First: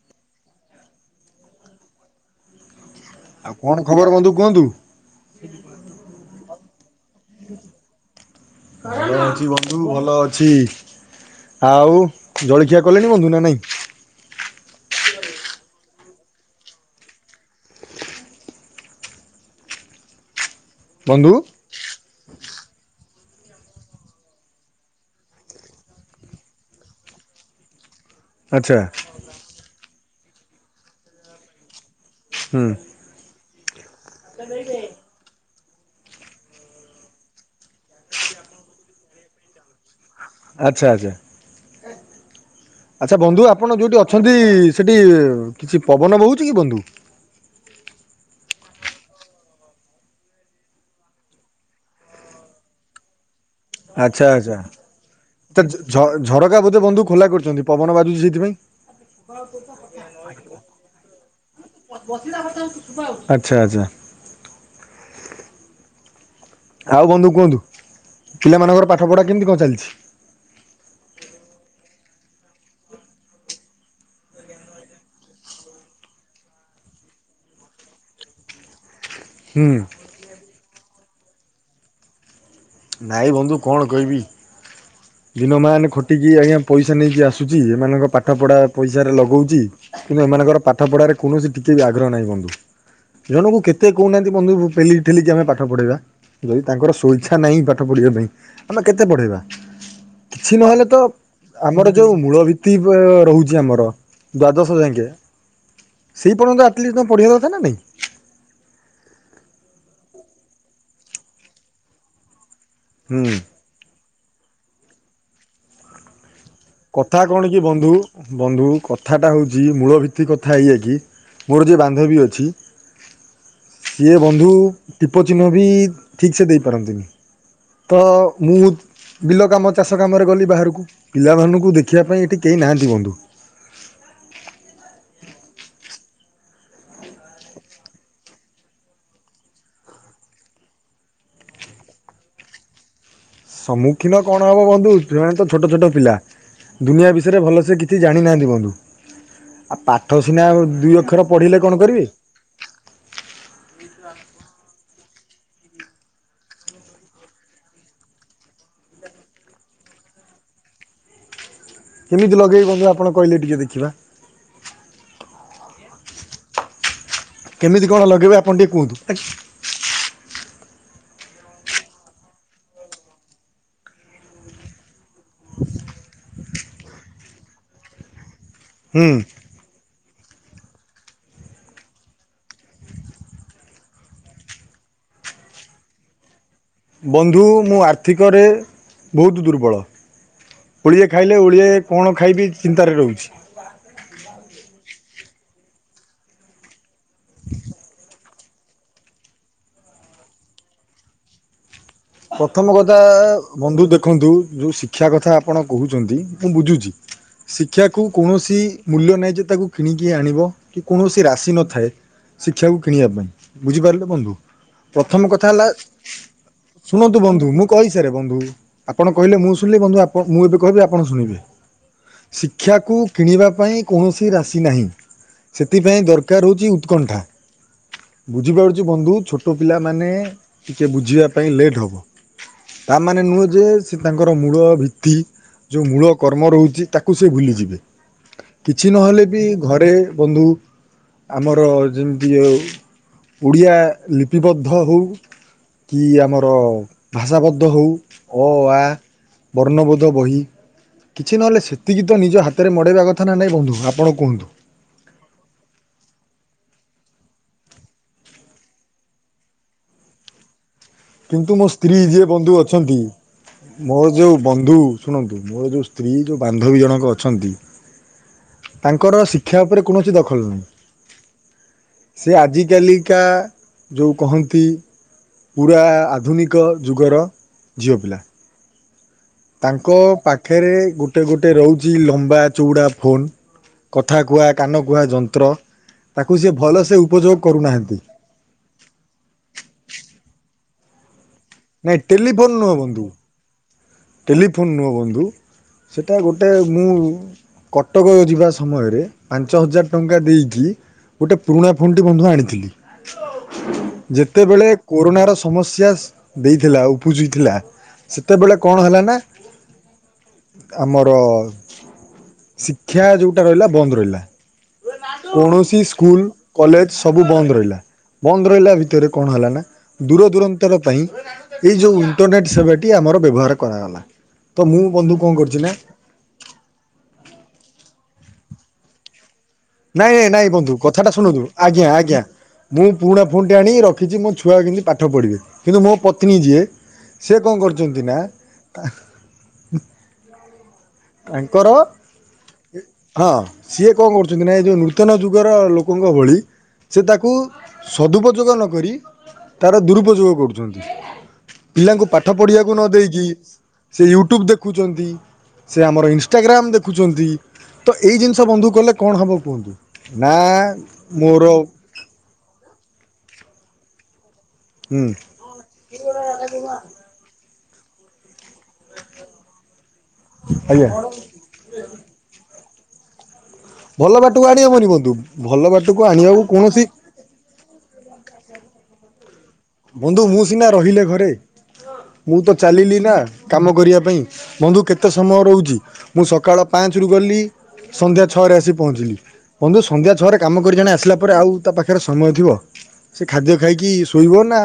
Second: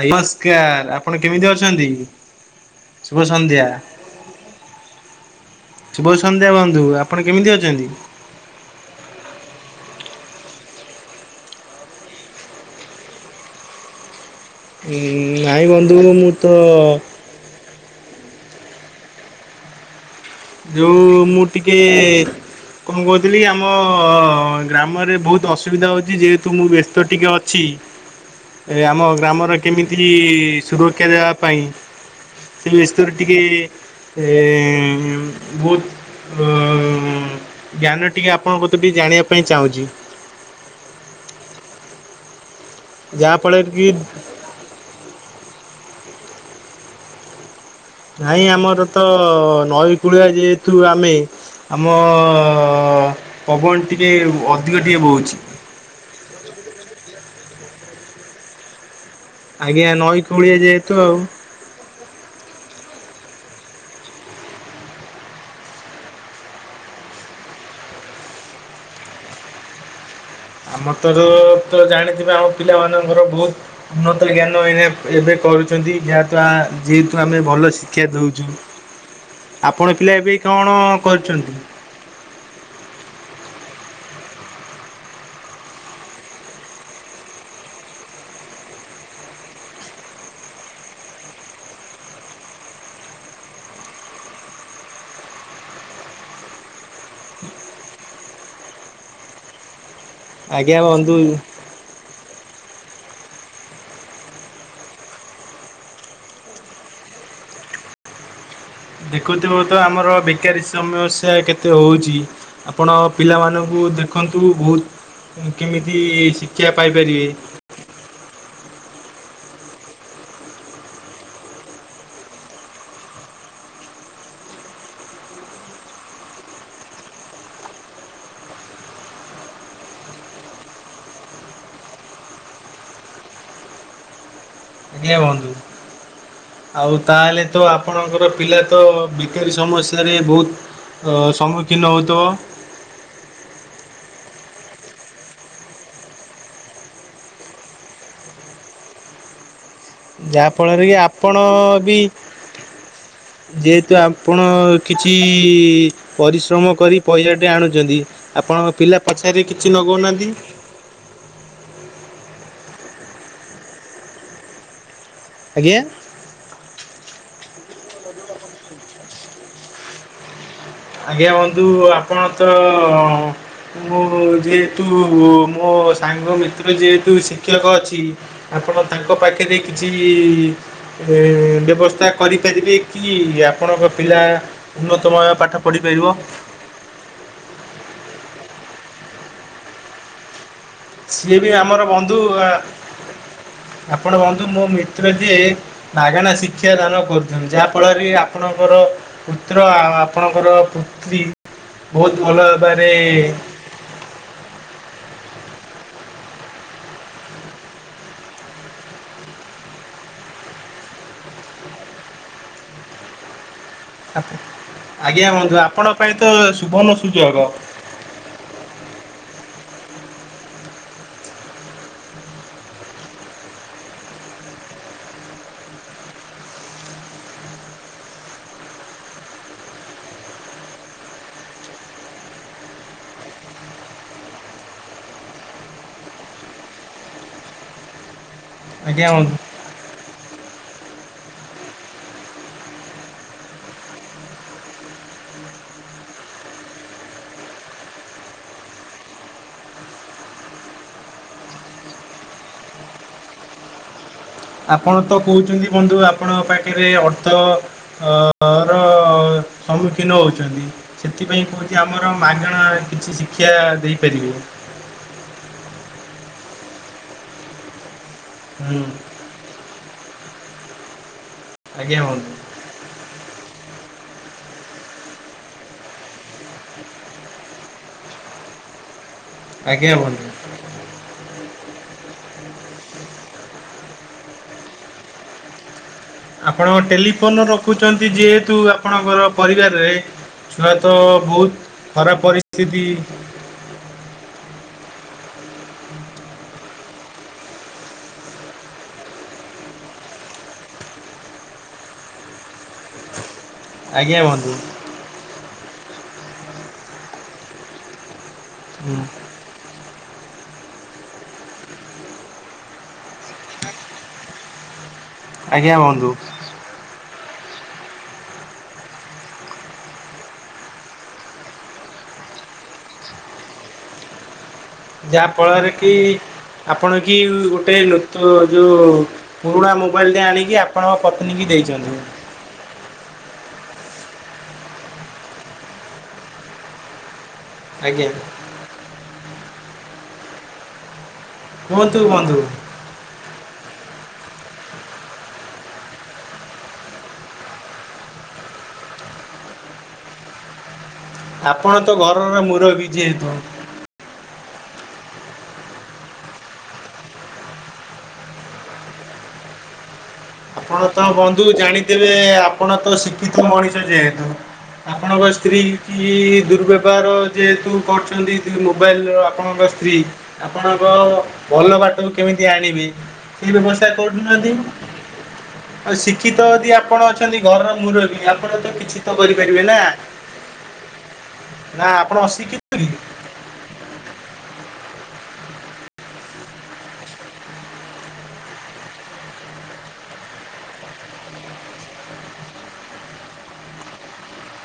ନମସ୍କାର ଆପଣ କେମିତି ଅଛନ୍ତି। ଶୁଭ ଆଉ ସନ୍ଧ୍ୟା କଣ ଖବର ବନ୍ଧୁ କୁହନ୍ତୁ। ଆଜ୍ଞା ବନ୍ଧୁ ଆପଣ କେମିତି ଅଛନ୍ତି। ଭଲ ଅଛି ବନ୍ଧୁ ଭଲ ଅଛି ଆଉ ଜଳଖିଆ କଲେଣି ବନ୍ଧୁ ନା ନାଇଁ? ନାଇଁ ବନ୍ଧୁ ମୁଁ ତ, ଯେଉଁ ବନ୍ଧୁ ମୁଁ ଟିକେଏ, କଣ କହୁଥିଲି ଆମ ଗ୍ରାମରେ ବହୁତ ଅସୁବିଧା ହେଉଛି ଯେହେତୁ ମୁଁ ବ୍ୟସ୍ତ ଟିକେ ଅଛି, ଏ ଆଚ୍ଛା ଆମ ଗ୍ରାମର କେମିତି, ସୁରକ୍ଷା ଦେବା ପାଇଁ ହୁଁ ସେ ବିଷୟ ରେ ଟିକେ ଏ ବହୁତ ଅ ଜ୍ଞାନ ଟିକେ ଆପଣଙ୍କ ତ ଟିକେ ଜାଣିବା ପାଇଁ ଚାହୁଁଛି। ଆଚ୍ଛା ଆଚ୍ଛା। ଆଚ୍ଛା ବନ୍ଧୁ ଯାହାଫଳରେ ଆପଣ ଯୋଉଠି କି ଅଛନ୍ତି ସେଠି କିଛି, ପବନ ବୋହୁଛି କି ବନ୍ଧୁ? ନାଇଁ ଆମର ତ ନଈ କୂଳିଆ ଯେହେତୁ ଆମେ ଆମ ପବନ ଟିକେ ଆଚ୍ଛା ଅଧିକ ଟିକେ ବହୁଛି। ଆଚ୍ଛାଝ ଝରକା ବୋଧେ ବନ୍ଧୁ ଖୋଲା କରୁ ପବନ ବାଜୁଛି ସେଥିପାଇଁ। ଆଜ୍ଞା ନଈ କୂଳିଆ ଯେହେତୁ ଆଉ ବସିଲା କଥା ହଉୁ ୁ ହଉଛୁ। ଆଚ୍ଛା ଆଚ୍ଛା। ଆଉ ବନ୍ଧୁ କୁହନ୍ତୁ ପିଲାମାନଙ୍କର ପାଠ ପଢ଼ା କେମିତି କଣ ଚାଲିଛି? ଆମ ତର ତ ଜାଣିଥିବା ଆମ ପିଲାମାନଙ୍କର ବହୁତ ଉନ୍ନତ ଜ୍ଞାନ ଏ ଏବେ କରୁଛନ୍ତି ଯାହାଦଵାର ଯେହେତୁ ଆମେ ଭଲ ଶିକ୍ଷା ଦେଉଛୁ। ହୁଁ ଆପଣ ପିଲା ଏବେ କ ଣ? କରିଛନ୍ତି। ନାଇଁ ବନ୍ଧୁ କଣ କହିବି ଦିନ ମ ଖଟିକି ଆଜ୍ଞା ପଇସା ନେଇକି ଆସୁଛି ଏମାନଙ୍କ ପାଠ ପଢା ପଇସାରେ ଲଗାଉଛି କିନ୍ତୁ ଏମାନଙ୍କର ପାଠ ପଢାରେ କୌଣସି ଟିକେ ବି ଆଗ୍ରହ ନାହିଁ ବନ୍ଧୁ ଜଣଙ୍କୁ କେତେ କହୁନାହାନ୍ତି ବନ୍ଧୁ ପେିକ ଠେଲିକି ଆମେ ପାଠ ପଢେଇବା ଯଦି ତାଙ୍କର ସ୍ଵଇଛା ପା ନାହିଁ ପାଠ ପଢ଼ିବା ପାଇଁ ଆମେ କେତେ ପଢ଼େଇବା କିଛି ଆଜ୍ଞା ନହେଲେ ତ ବନ୍ଧୁ ଆମର ଯୋଉ ମୂଳ ଭିତ୍ତି ରହୁଛି। ଦାଶ ଯଙ୍କ ସେ ପର୍ଯ୍ୟନ୍ତ ଆଟଲିଷ୍ଟ ଓଢିବା କଥା ନା ନାଇଁ? ଦେଖୁଥିବ ତ ଆମର ବେକାରୀ ସମସ୍ୟା କେତେ ହଉଛି? ଆପଣ ହୁଁ। ପିଲାମାନଙ୍କୁ ଦେଖ ଶିଖନ୍ତୁ ବହୁତ କେମିତି ଶିଖି, କଥା କଣ କି ବନ୍ଧୁ ବନ୍ଧୁ କଥାଟା ହଉଛି,। ଯି ମୂଳ ଭିତ୍ତି କଥା ଏଇଆ କି ମୋର ଯିଏ ବାନ୍ଧବୀ ଅଛି ସିଏ ବନ୍ଧୁ ଟିପ ଚିହ୍ନ ବି ଠିକ୍ସେ ଦେଇପାରନ୍ତିନି ତ ମୁଁ ବିଲ କାମ ଚାଷ କାମରେ ଗଲି ବାହାରକୁ ପିଲାମାନଙ୍କୁ, ଦେଖିବା ପାଇଁ ଏଠୀ କିଏ ନାହାନ୍ତି ବନ୍ଧୁ। ଆଜ୍ଞା ବନ୍ଧୁ ଆଉ ତାହେଲେ ତ ଆପଣଙ୍କର ପିଲା ତ ବେକାରୀ ସମସ୍ୟାରେ ବହୁତ ସମ୍ମୁଖୀନ ହେଉଥିବ? ସମ୍ମୁଖୀନ କ ଣ ହେବ ବନ୍ଧୁ ସେମାନେ ତ ଛୋଟ ଛୋଟ ପିଲା ଦୁନିଆ ବିଷୟରେ ଭଲସେ କିଛି ଜାଣିନାହାଁନ୍ତି ବନ୍ଧୁ। ଆଉ ପାଠ ସିନା ଯାହା ଫଳରେ କି ଦୁଇ ଅକ୍ଷର ଆପଣ ପଢ଼ିଲେ କଣ ବି କରିବେ? ଯେହେତୁ ଆପଣ, କିଛି ପରିଶ୍ରମ କରି ପଇସାଟେ ଆଣୁଛନ୍ତି ଆପଣଙ୍କ ପିଲା ପଛାର କିଛି ନଗଉନାହାଁନ୍ତି। କେମିତି ଲଗେଇବି ବନ୍ଧୁ ଆପଣ କହିଲେ ଟିକେ ଦେଖିବା? ଆଜ୍ଞା। କେମିତି କ ଣ ଲଗେଇବେ ଆପଣ ଟିକେ କୁହନ୍ତୁ ଆ୍ଞ? ଆଜ୍ଞା ବନ୍ଧୁ ଆପଣ ତ- ଅ -ମୁଁ, ଯେହେତୁ ତୁ, ମୋ ସାଙ୍ଗ ମିତ୍ର ଯେହେତୁ ସେ କେକ୍ ଅଛି। ଆପଣ ତାଙ୍କ ହୁଁ ପାଖରେ କିଛି କିଛି- ଇ ବେ ବ୍ୟବସ୍ଥା କରିପାରିବେ କି? ଆପଣଙ୍କ ପିଲା, ଉନ୍ନତମୟ ପାଠ ପଢ଼ ପଢ଼ୀ ପାରିବ। ବନ୍ଧୁ! ମୁଁ ଆର୍ଥିକରେ, ବହୁତ ଦୁର୍ବଳ। ଓଳିଏ ସିଏ ଖାଇଲେ, ବି ଓଳିଏ ଆମର କଣ ବନ୍ଧୁ ଖାଇବି ଚିନ୍ତାରେ ରହୁଛି। ଯେ, ମାଗଣା ଶିକ୍ଷା ଦାନ କରୁଛନ୍ତି, ଯାହା ଫଳରେ ଆ ଆପଣଙ୍କର ପୁତ୍ର, ଆ ଆପଣଙ୍କର ପୁତ୍ରୀ, ବହୁତ ଭଲ ପ୍ରଥମ କଥା ଆ, ଭାବରେ ବନ୍ଧୁ ଦେଖନ୍ତୁ, ଯୋଉଁ ଶିକ୍ଷା କଥା କଥା ଆପଣ କହୁଛନ୍ତି, ମୁଁ ବୁଝୁଛି। ଶିକ୍ଷାକୁ, କୌଣସି ଇ ମୂଲ୍ୟ ନାହିଁ ଯେ, ତାକୁ କିଣିକି ଆଣିବ, କି କୌଣସି ରାଶି ନଥାଏ, ଶିକ୍ଷାକୁ କିଣିବା ପାଇଁ। ବୁଝିପାରିଲେ ବନ୍ଧୁ ପ୍ରଥମ ଆଜ୍ଞା କଥା ହୁନ୍ତୁ, ହେଲା ଆପଣଙ୍କ ପାଇଁ ତ ଶୁଭ ଶୁଣନ୍ତୁ ବନ୍ଧୁ, ମୁଁ କହିସାରେ ବନ୍ଧୁ, ଆପଣ କହିଲେ ମୁଁ ଶୁଣିଲେ ବନ୍ଧୁ, ଆପ ମୁଁ ବି କହିବି, ଆପଣ ଶୁଣିବେ। ଶିକ୍ଷାକୁ, କିଣିବା ପାଇଁ, କୌଣସି, ରାଶି ନାହିଁ। ସେଥିପାଇଁ ଦରକାର ହେଉଛି, ଉତ୍କଣ୍ଠା। ବୁଝିପାରୁଛି ବନ୍ଧୁ, ଛୋଟ ପିଲାମାନେ, ଟିକେ ବୁଝିବା ପାଇଁ ଲେଟ୍ ହେବ। ତାମାନେ ନୁହେଁ ଯେ, ସେ ତାଙ୍କର ମୂଳ ଭିତ୍ତି, ଯେଉଁ ମୂଳ କର୍ମ ରହୁଛି ତାକୁ ସେ ଭୁଲିଯିବେ। କିଛି ଆଜ୍ଞା ନହେଲେ ବନ୍ଧୁ ବି, ଘରେ ବନ୍ଧୁ! ଆମର, ଯେମିତି ଆଉ ଓଡ଼ିଆ ଲିପିବଦ୍ଧ ହେଉ କି ଆମର, ଭାଷାବଦ୍ଧ ହେଉ, ଅ, ଆ, ବର୍ଣ୍ଣବୋଧ ବହି, କିଛି ନହେଲେ ସେତିକି ତ ନିଜ ହାତରେ ମଡ଼ାଇବା କଥା ନା ନାହିଁ ବନ୍ଧୁ, ଆପଣ କୁହନ୍ତୁ ଆପଣ ତ କହୁଛନ୍ତି ବନ୍ଧୁ, ଆପଣ ପା ଏ ଅର୍ଥ ଅ ର ସମ୍ମୁଖୀନ ହଉଛନ୍ତି। ସେଥିପାଇଁ କିନ୍ତୁ ମୋ କହୁଛି ସ୍ତ୍ରୀ ଆମର ଯିଏ ବନ୍ଧୁ ମାଗଣା ଅଛନ୍ତି, କିଛି ଶିକ୍ଷା ମୋର ଦେଇପାରିବେ ଯୋଉଁ ବନ୍ଧୁ ଶୁଣନ୍ତୁ, ମୋର ଯୋଉଁସ୍ତ୍ରୀ ଯୋଉଁ ବାନ୍ଧବୀ ଜଣକ ଅଛନ୍ତି। ହୁଁ ତାଙ୍କର ଶିକ୍ଷା ଉପରେ କୌଣସି ଦ ଫଲୁ। ଆଜ୍ଞା ସେ ବନ୍ଧୁ ଆଜିକାଲିକା, ଯେଉଁ କହନ୍ତି ପୁରା, ଆଧୁନିକ ଯୁଗର ଝିଅ ପିଲା। ଆଜ୍ଞା ତାଙ୍କ, ବନ୍ଧୁ ପାଖରେ, ଗୋଟେ ଗୋଟେ ଗ ରହୁଛି ଲମ୍ବା, ଚଉଡ଼ା, ଫୋନ୍, କଥା କୁହା, କାନ କୁହା, ଯନ୍ତ୍ର, ତାକୁ ସିଏ ଆପଣ ଭଲସେ ଉପଯୋଗ ଟେଲିଫୋନ କରୁନାହାନ୍ତି ରଖୁଛନ୍ତି ଯେହେତୁ, ଆପଣଙ୍କର ପରିବାରରେ, ଛୁଆ ତ ବହୁତ ନାଇଁ ଖରାପ ଟେଲିଫୋନ ନୁହଁ ପରିସ୍ଥିତି ବନ୍ଧୁ, ଟେଲିଫୋନ୍ ନୁହଁ ବନ୍ଧୁ, ସେଟା ଗୋଟେ, ମୁଁ, କଟକ ଯିବା ସମୟରେ, ପାଞ୍ଚ ହଜାର ଟଙ୍କା ଦେଇକି, ଗୋଟେ ପୁରୁଣା ଫୋନ୍ ଟି ବନ୍ଧୁ ଆଣିଥିଲି। ଆଜ୍ଞା ବନ୍ଧୁ ଯେତେବେଳେ କୋରୋନାର ସମସ୍ୟା! ଦେଇଥିଲା ଉପୁଜିଥିଲା ସେତେବେଳେ କଣ ହୁଁ ହେଲାଣି ନା ଆମର ଶିକ୍ଷା ଯୋଉଟାରହିଲା ବନ୍ଦ ରହିଲା। ଆଜ୍ଞା କୌଣସି ବନ୍ଧୁ ସ୍କୁଲ କଲେଜ ସବୁ ବନ୍ଦ ରହିଲା ବନ୍ଦରହିଲା ଭିତରେ କଣ ହେଲାନା ଦୂରଦୂରାନ୍ତର ପାଇଁ ଏଇ ଯେଉଁ ଇଣ୍ଟରନେଟ୍ ସେବାଟି ଆମର ବ୍ୟବହାର କରାଗଲା। ତ ମୁଁ ବନ୍ଧୁ ଯାହା କଣ କରୁଛି ନା ଫଳରେ କି ଆପଣ କି ଗୋଟେ ଲୋ ତ ଯୋଉ। ପୁରୁଣା ନାଇଁ ମୋବାଇଲଟେ ନାଇଁ ଆଣିକି ବନ୍ଧୁ ଆପଣଙ୍କ କଥାଟାଶୁଣନ୍ତୁ ପତ୍ନୀକି ଆଜ୍ଞା ଦେଇଛନ୍ତି। ଆଜ୍ଞା ମୁଁ ପୁରୁଣା ଫୋନଟେ ଆଣିକି ରଖ ରଖିଛି ମୋଛୁଆ କେମିତି ପାଠ ପଢ଼ିବେ କିନ୍ତୁ ମୋ ପତ୍ନୀ ଯିଏ। ସେ କଣ କରିଛନ୍ତି ଆଜ୍ଞା ନା [unintelligible] ତାଙ୍କର କୁହନ୍ତୁ ବନ୍ଧୁ ହଁ ସିଏ କଣ କରୁ। ଏ ଯେଉଁ ନୂତନ ଯୁଗର ଲୋକଙ୍କଭଳି ସେତାକୁ ସଦୁପଯୋଗ ନକରି ତାର ଦୁରୁପଯୋଗ କରୁଛନ୍ତି। ଆପଣ ତ ପିଲାଙ୍କୁ ଘରର ପାଠପଢିବାକୁ ମୁରବି ନଦେଇକି ଯେହେତୁ ସେ ୟୁଟ୍ୟୁବ ଦେଖ। ସେ ଆମର ଇନଷ୍ଟାଗ୍ରାମ ତ ଏଜିନିଷ ବନ୍ଧୁକଲେ। କଣ ହବ କୁହନ୍ତୁ। ଆପଣତ ମୋର ବନ୍ଧୁ ଜାଣିଥିବେ ଆପଣତ ଶିକ୍ଷିତ ମଣିଷ। ଯେହେତୁ! ହୁଁ ଆପଣଙ୍କ ସ୍ତ୍ରୀ କି ଦୁର୍ବ୍ୟବହାର ଯେହେତୁ! କରୁଛନ୍ତି ମୋବାଇଲର ଆପଣଙ୍କ ସ୍ତ୍ରୀ! ଆଜ୍ଞା ଆପଣଙ୍କ ଭଲ ବାଟକୁ କେମିତି ଆଣିବି! ଭଲ ବାଟକୁଆଣି ହବନି ବନ୍ଧୁ। ଭଲ ଆଉ ବାଟକୁ ଆଣିବାକୁ ଶିକ୍ଷିତ ଯଦି କୌଣସି ଆପଣ ଅଛନ୍ତି ଘରର ମୁରବି ଆପଣ! କିଛିତ କରି! ବନ୍ଧୁ ମୁଁସିନା ରହିଲେ ଘରେ ନା ଆପଣ ମୁଁ ତ ଅଶିକ୍ଷିତ କି? ଚାଲିଲିନା କାମ କରିବା ପାଇଁ। ବନ୍ଧୁ କେତେ ସମୟ ରହୁଛି ମୁଁ ସକାଳ ପାଞ୍ଚରୁ ଗଲି ସନ୍ଧ୍ୟା ଛଅରେ ଆସି ପହଞ୍ଚିଲି ବନ୍ଧୁ ସନ୍ଧ୍ୟାଛଅରେ କାମ କରିଜଣେ ଆସିଲାପରେ ଆଉ ତା ପାଖରେ ସମୟ ଥିବ ସେ ଖାଦ୍ୟ ଖାଇକି ଶୋଇବନି ନା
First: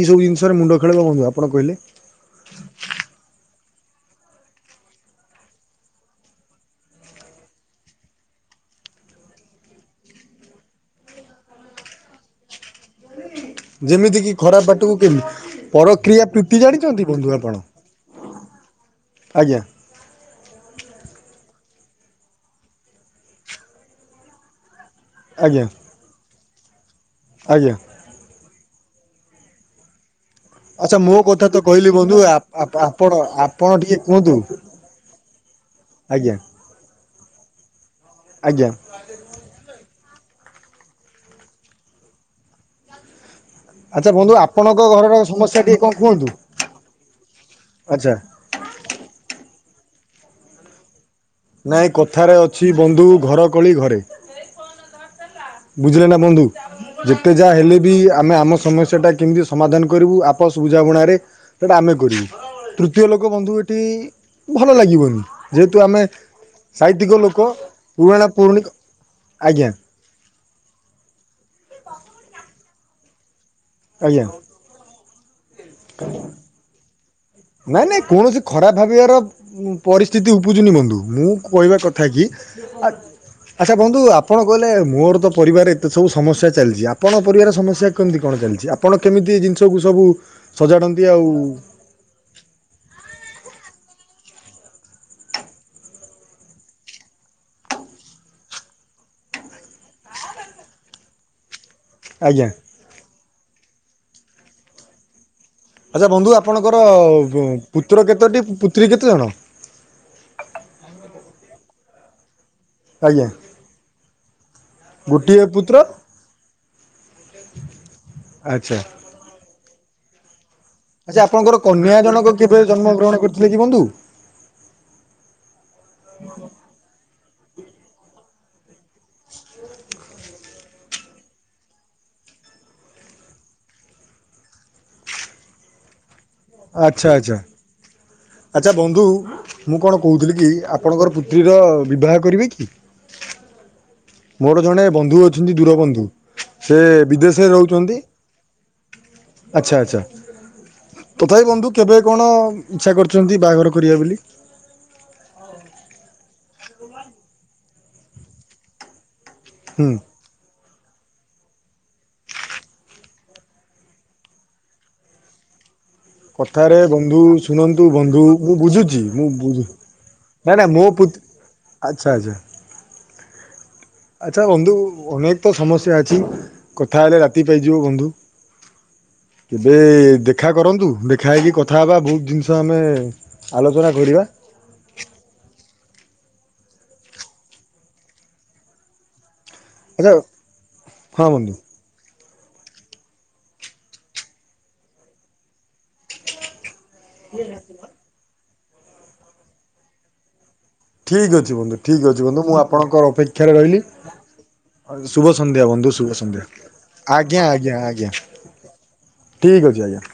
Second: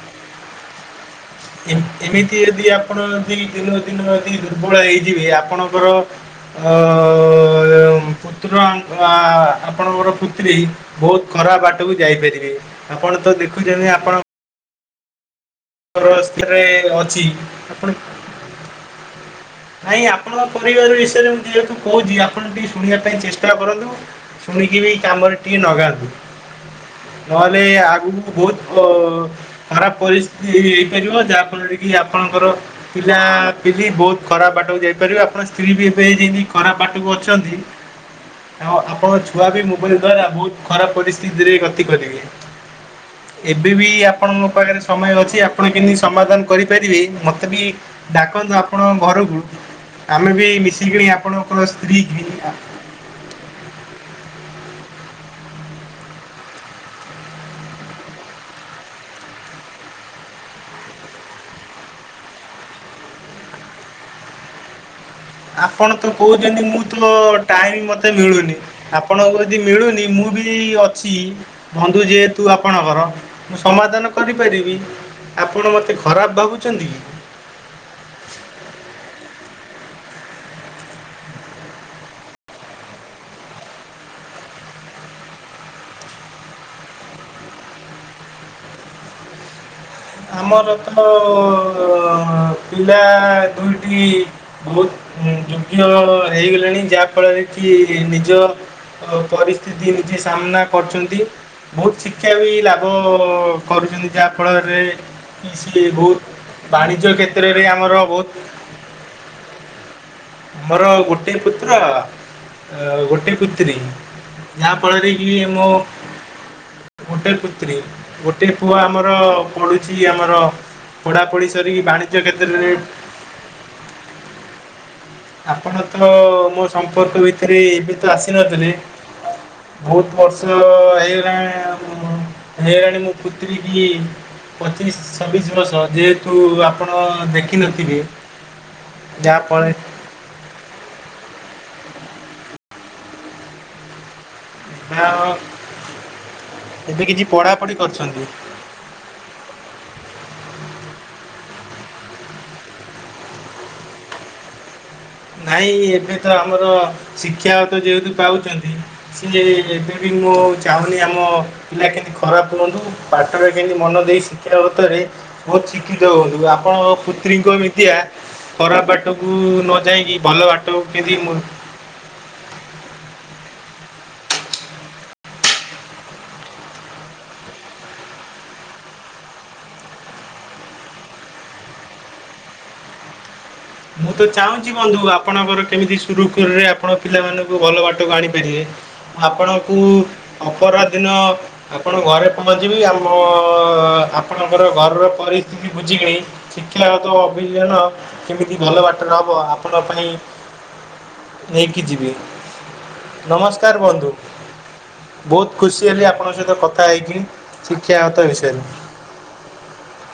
ଏଇସବୁ ଜିନିଷରେ ମୁଣ୍ଡ ଖେଳେଇବ। କହିଲେ ଏମି ଏମିତି ଯଦି ଆପଣ ବି ଦିନ ଦିନ ଯଦି ଦୁର୍ବଳ ହେଇଯିବେ ଆପଣଙ୍କର ଅ ଅ ଅ ଅ ପୁତ୍ର ଆ ଆପଣଙ୍କର ପୁତ୍ରୀ ବହୁତ ଖରାପ ବାଟକୁ ଯାଇପାରିବେ ଆପଣ ତ ଯେମିତି କି ଖରାବ ଟ କିମି ଆ ରାସ୍ତାରେ ଅଛି, ଆପଣ? ଆଜ୍ଞା ନାଇଁ ଆପଣଙ୍କ ପରିବାର ବିଷୟରେ ମୁ ଯେହେତୁ କହୁଛି ଆପଣ ଟିକେଏ ଶୁଣିବା ପାଇଁ ଚେଷ୍ଟା କରନ୍ତୁ, ଶୁଣିକି ବି କାମରେ ଟିକେ ଆଜ୍ଞା ଲଗାନ୍ତୁ। ହୁଁ। ନହେଲେ ଆଜ୍ଞା ଆଗକୁ ବହୁତ ଖରାପ ପରିସ୍ଥିତି ଆଚ୍ଛା ହେଇପାରିବ ମୋ ଯାହା କଥା ତ ଫଳରେ କି କହିଲି ବନ୍ଧୁ ଆପଣଙ୍କର ପିଲା ଆପଣ ଆପଣ ପିଲି ଟିକେ ବହୁତ କୁହନ୍ତୁ। ଖରାପ ବାଟକୁ ଯାଇପାରିବେ, ଆପଣ ସ୍ତ୍ରୀ ବି ଏବେ ଆଜ୍ଞା ଯେମତି ଖରାପ ବାଟକୁ ଅଛନ୍ତି। ଆଜ୍ଞା ଆଉ ଆପଣଙ୍କ ଛୁଆ ବି ମୋବାଇଲ ଦ୍ଵାରା ବହୁତ୍ ଖରାପ ପରିସ୍ଥିତିରେ ଗତି କରିବେ। ଏବେ ବି ଆଚ୍ଛା ବନ୍ଧୁ ଆପଣଙ୍କ ପାଖରେ ସମୟ ଘରର ଅଛି ସମସ୍ୟା ଆପଣ ଟିକେ କଣ କେମିତି କୁହନ୍ତୁ ସମାଧାନ କରିପାରିବେ। ମତେ ବି ଆଚ୍ଛା ଡାକନ୍ତୁ ଆପଣ ଆମେ ବି ଏଇ ମିଶିକି ନାଇଁ କଥାରେ ଅଛି ବନ୍ଧୁ ଘର କଳି ଘରେ। ବୁଝିଲେ ନା ବନ୍ଧୁ ଯେତେ ଯାହା ହେଲେ, ବି ଆମେ ଆମ ସମସ୍ୟାଟା କେମିତି ସମାଧାନ କରିବୁ ଆପସ ବୁଝାମୁଣାରେ ସେଟା ଆମେ କରିବୁ ତୃତୀୟ ଲୋକ ବନ୍ଧୁ ଏଠି ଭଲ ଲାଗିବନି। ଯେହେତୁ ଆପଣ ଆମେ ତ କହୁଛନ୍ତି ମୁଁ ତ ସାହିତ୍ୟିକ ଲୋକ ଟାଇମ ମତେ ପୁରୁଣା ମିଳୁନି, ପୁରୁଣି ଆପଣଙ୍କୁ ଯଦି ଆଜ୍ଞା ମିଳୁନି ମୁଁ ବି ଅଛି ବନ୍ଧୁ ଯେହେତୁ ଆପଣଙ୍କର ମୁଁ ସମାଧାନ ଆଜ୍ଞା କରିପାରିବି। ଆପଣ ମତେ ଖରାପ ଭାବୁଛନ୍ତି କି? ନାଇଁ ନାଇଁ କୌଣସି ଖରାପ ଭାବିବାର ପରିସ୍ଥିତି ଉପୁଜୁନି ବନ୍ଧୁ ମୁଁ କହିବା କଥା କି, ଆଚ୍ଛା ବନ୍ଧୁ ଆ ଆପଣ କହିଲେ ମୋର ତ ପରିବାର ଏତେ ସବୁ ସମସ୍ୟା ଚାଲିଛି ଆପଣଙ୍କ ପରିବାର ସମସ୍ୟା କେମିତି କଣ ଚାଲିଛି? ଆପଣ କେମିତି ଏ ଜିନିଷକୁ ସବୁ ଆମର ସଜାଡ଼ନ୍ତି ତ ଆଉ ପିଲା ଦୁଇଟି ବହୁତ ଯୋଗ୍ୟ ହେଇଗଲେଣି ଯାହା ଫଳରେ କି ନିଜ ପରିସ୍ଥିତି ନିଜେ ସାମ୍ନା କରୁଛନ୍ତି। ବହୁତ ଶିକ୍ଷା ଆଜ୍ଞା ବି ଲାଭ କରୁଛନ୍ତି ଯାହାଫଳରେ କି ସେ ଆଚ୍ଛା ବହୁତ ବନ୍ଧୁ ଆପଣଙ୍କର ବାଣିଜ୍ୟ କ୍ଷେତ୍ରରେ ଆମର ପୁତ୍ର ବହୁତ କେତୋଟି ପୁତ୍ରି କେତେଜଣ? ମୋର ଗୋଟେ ପୁତ୍ର। ଅ ଆଜ୍ଞା ଗୋଟେ ପୁତ୍ରି ଯାହା ଫଳରେ କି ଗୋଟିଏ ମୋ ପୁତ୍ର ଗୋଟେ ପୁତ୍ରି ଗୋଟେ ଆଚ୍ଛା ପୁଅ ଆମର ପଡୁ ସିଏ ଆମର। ଆଛା ପଢ଼ାପଢ଼ି ଆପଣଙ୍କର ସରିକି କନ୍ୟା ବାଣିଜ୍ୟ ଜଣକ କେବେ କ୍ଷେତ୍ରରେ ଜନ୍ମ ଗ୍ରହଣ କରିଥିଲେ କି ବନ୍ଧୁ? ଆପଣ ତ ମୋ ସମ୍ପର୍କ ଭିତରେ ଏବେ ତ ଆସି [unintelligible] ବହୁତ ବର୍ଷ ହେଇଗଲାଣି ହେଇଗଲାଣି ମୁଁ ପୁତ୍ରି କି ପଚିଶ ଛବିଶ ବର୍ଷ ଯେହେତ କୁ ଆପଣ ଆଚ୍ଛା ଆଚ୍ଛା ଦେଖିନଥିବେ? ଆଚ୍ଛା ବନ୍ଧୁ ଯାହାଫଳରେ ମୁଁ କଣ କହୁ କହୁଥିଲ କି ଆପଣଙ୍କର ପୁତ୍ରୀ ର ବିବାହ କରିବେ କି ମୋର ଜଣେ ବନ୍ଧୁ ଯାହା ଅଛନ୍ତି ଦୂରବନ୍ଧୁ ସେ ଏବେ କିଛି ବିଦେଶରେ ପଢ଼ାପଢ଼ି ରହୁଛନ୍ତି କରିଛନ୍ତି ଆଚ୍ଛା ଆଚ୍ଛା। ଦୟ ବନ୍ଧୁ କେବେ କଣ ଇଚ୍ଛା କରିୁଛନ୍ତି ବାହାଘର କରିବା ବୋଲି ନାଇଁ ଏବେ ତ ଆମର ଶିକ୍ଷା ତ ଯେହେତୁ ପାଉଛନ୍ତି। ସ ହୁଁ। ବିଭିନ [unintelligible] ଚାହୁଁନି ଆମ ପିଲା କେମିତି ଖରାପ ହୁଅନ୍ତୁ। ପାଠଟା କେମିତି ମନ ଦେଇ ଶିକ୍ଷା କତରେ ବହୁତ ଶିକ୍ଷ କଥାରେ ବନ୍ଧୁ ଶୁଣନ୍ତୁ ବନ୍ଧୁ ମୁଁ ଖରାପ ବୁଝୁଛି। ବାଟକୁ ନ ଯାଇକି ଭଲ ନାଇଁ ନାାଇଁ ବାଟକୁ ମୋ ପୁତ କେମିତି ଆଚଛା ଆଚଛା [unintelligible] ଆଚ୍ଛା ବନ୍ଧୁ ଅନେକ ତ ସମସ୍ୟା ଅଛି। କଥା ହେଲେ ରାତି ପାଇଯିବ ବନ୍ଧୁ। କେବେ ଦେଖା କରନ୍ତୁ। ଦେଖା ହେଇକି କଥା ହବା ବହୁତ ଜିନିଷ ଆମେ ଆଲୋଚନା ମୁଁ କରିବା ତ ଚାହୁଁଛି ବନ୍ଧୁ ଆପଣଙ୍କର କେମିତି ସୁରୁଖୁରୁରେ ଆପଣ ପିଲାମାନଙ୍କୁ ଭଲ ବାଟକୁ ଆଣିପାରିବେ। ଆପଣ କ ଆଚ୍ଛା ଅପରା ଦିନ ହଁ ବନ୍ଧୁ ଆପଣ ଘରେ [unintelligible] ମୁଁ ମଞ୍ଚିବି ଆମ ଆପଣଙ୍କର ଘରର ପରିସ୍ଥିତି ବୁଝିକ [unintelligible] କ ତ ଅପିିଲ ନା [unintelligible] କେମିତି ଭଲ ବାଟରେ ହବ ଆପଣଙ୍କ ପାଇଁ ଠିକ୍ ଅଛି। ବନ୍ଧୁ ନେଇକି ଠିକ ଯିବି ଅଛି। ବନ୍ଧୁ ମୁଁ ଆପଣଙ୍କର ଅପେକ୍ଷାରେ ନମସ୍କାର ରହିଲି। ବନ୍ଧୁ ଶୁଭ ବହୁତ ସନ୍ଧ୍ୟା ଖୁସି ବନ୍ଧୁ। ହେଲି ଶୁଭ ଆପଣଙ୍କ ସହିତ କଥା ସନ୍ଧ୍ୟା। ହେଇକି ଆଜ୍ଞା ଆ୍ଞା ଆଞା ଶିକ୍ଷାଗତ ବିଷୟରେ। ଠିକ ଅଛି ଆଜ୍ଞା।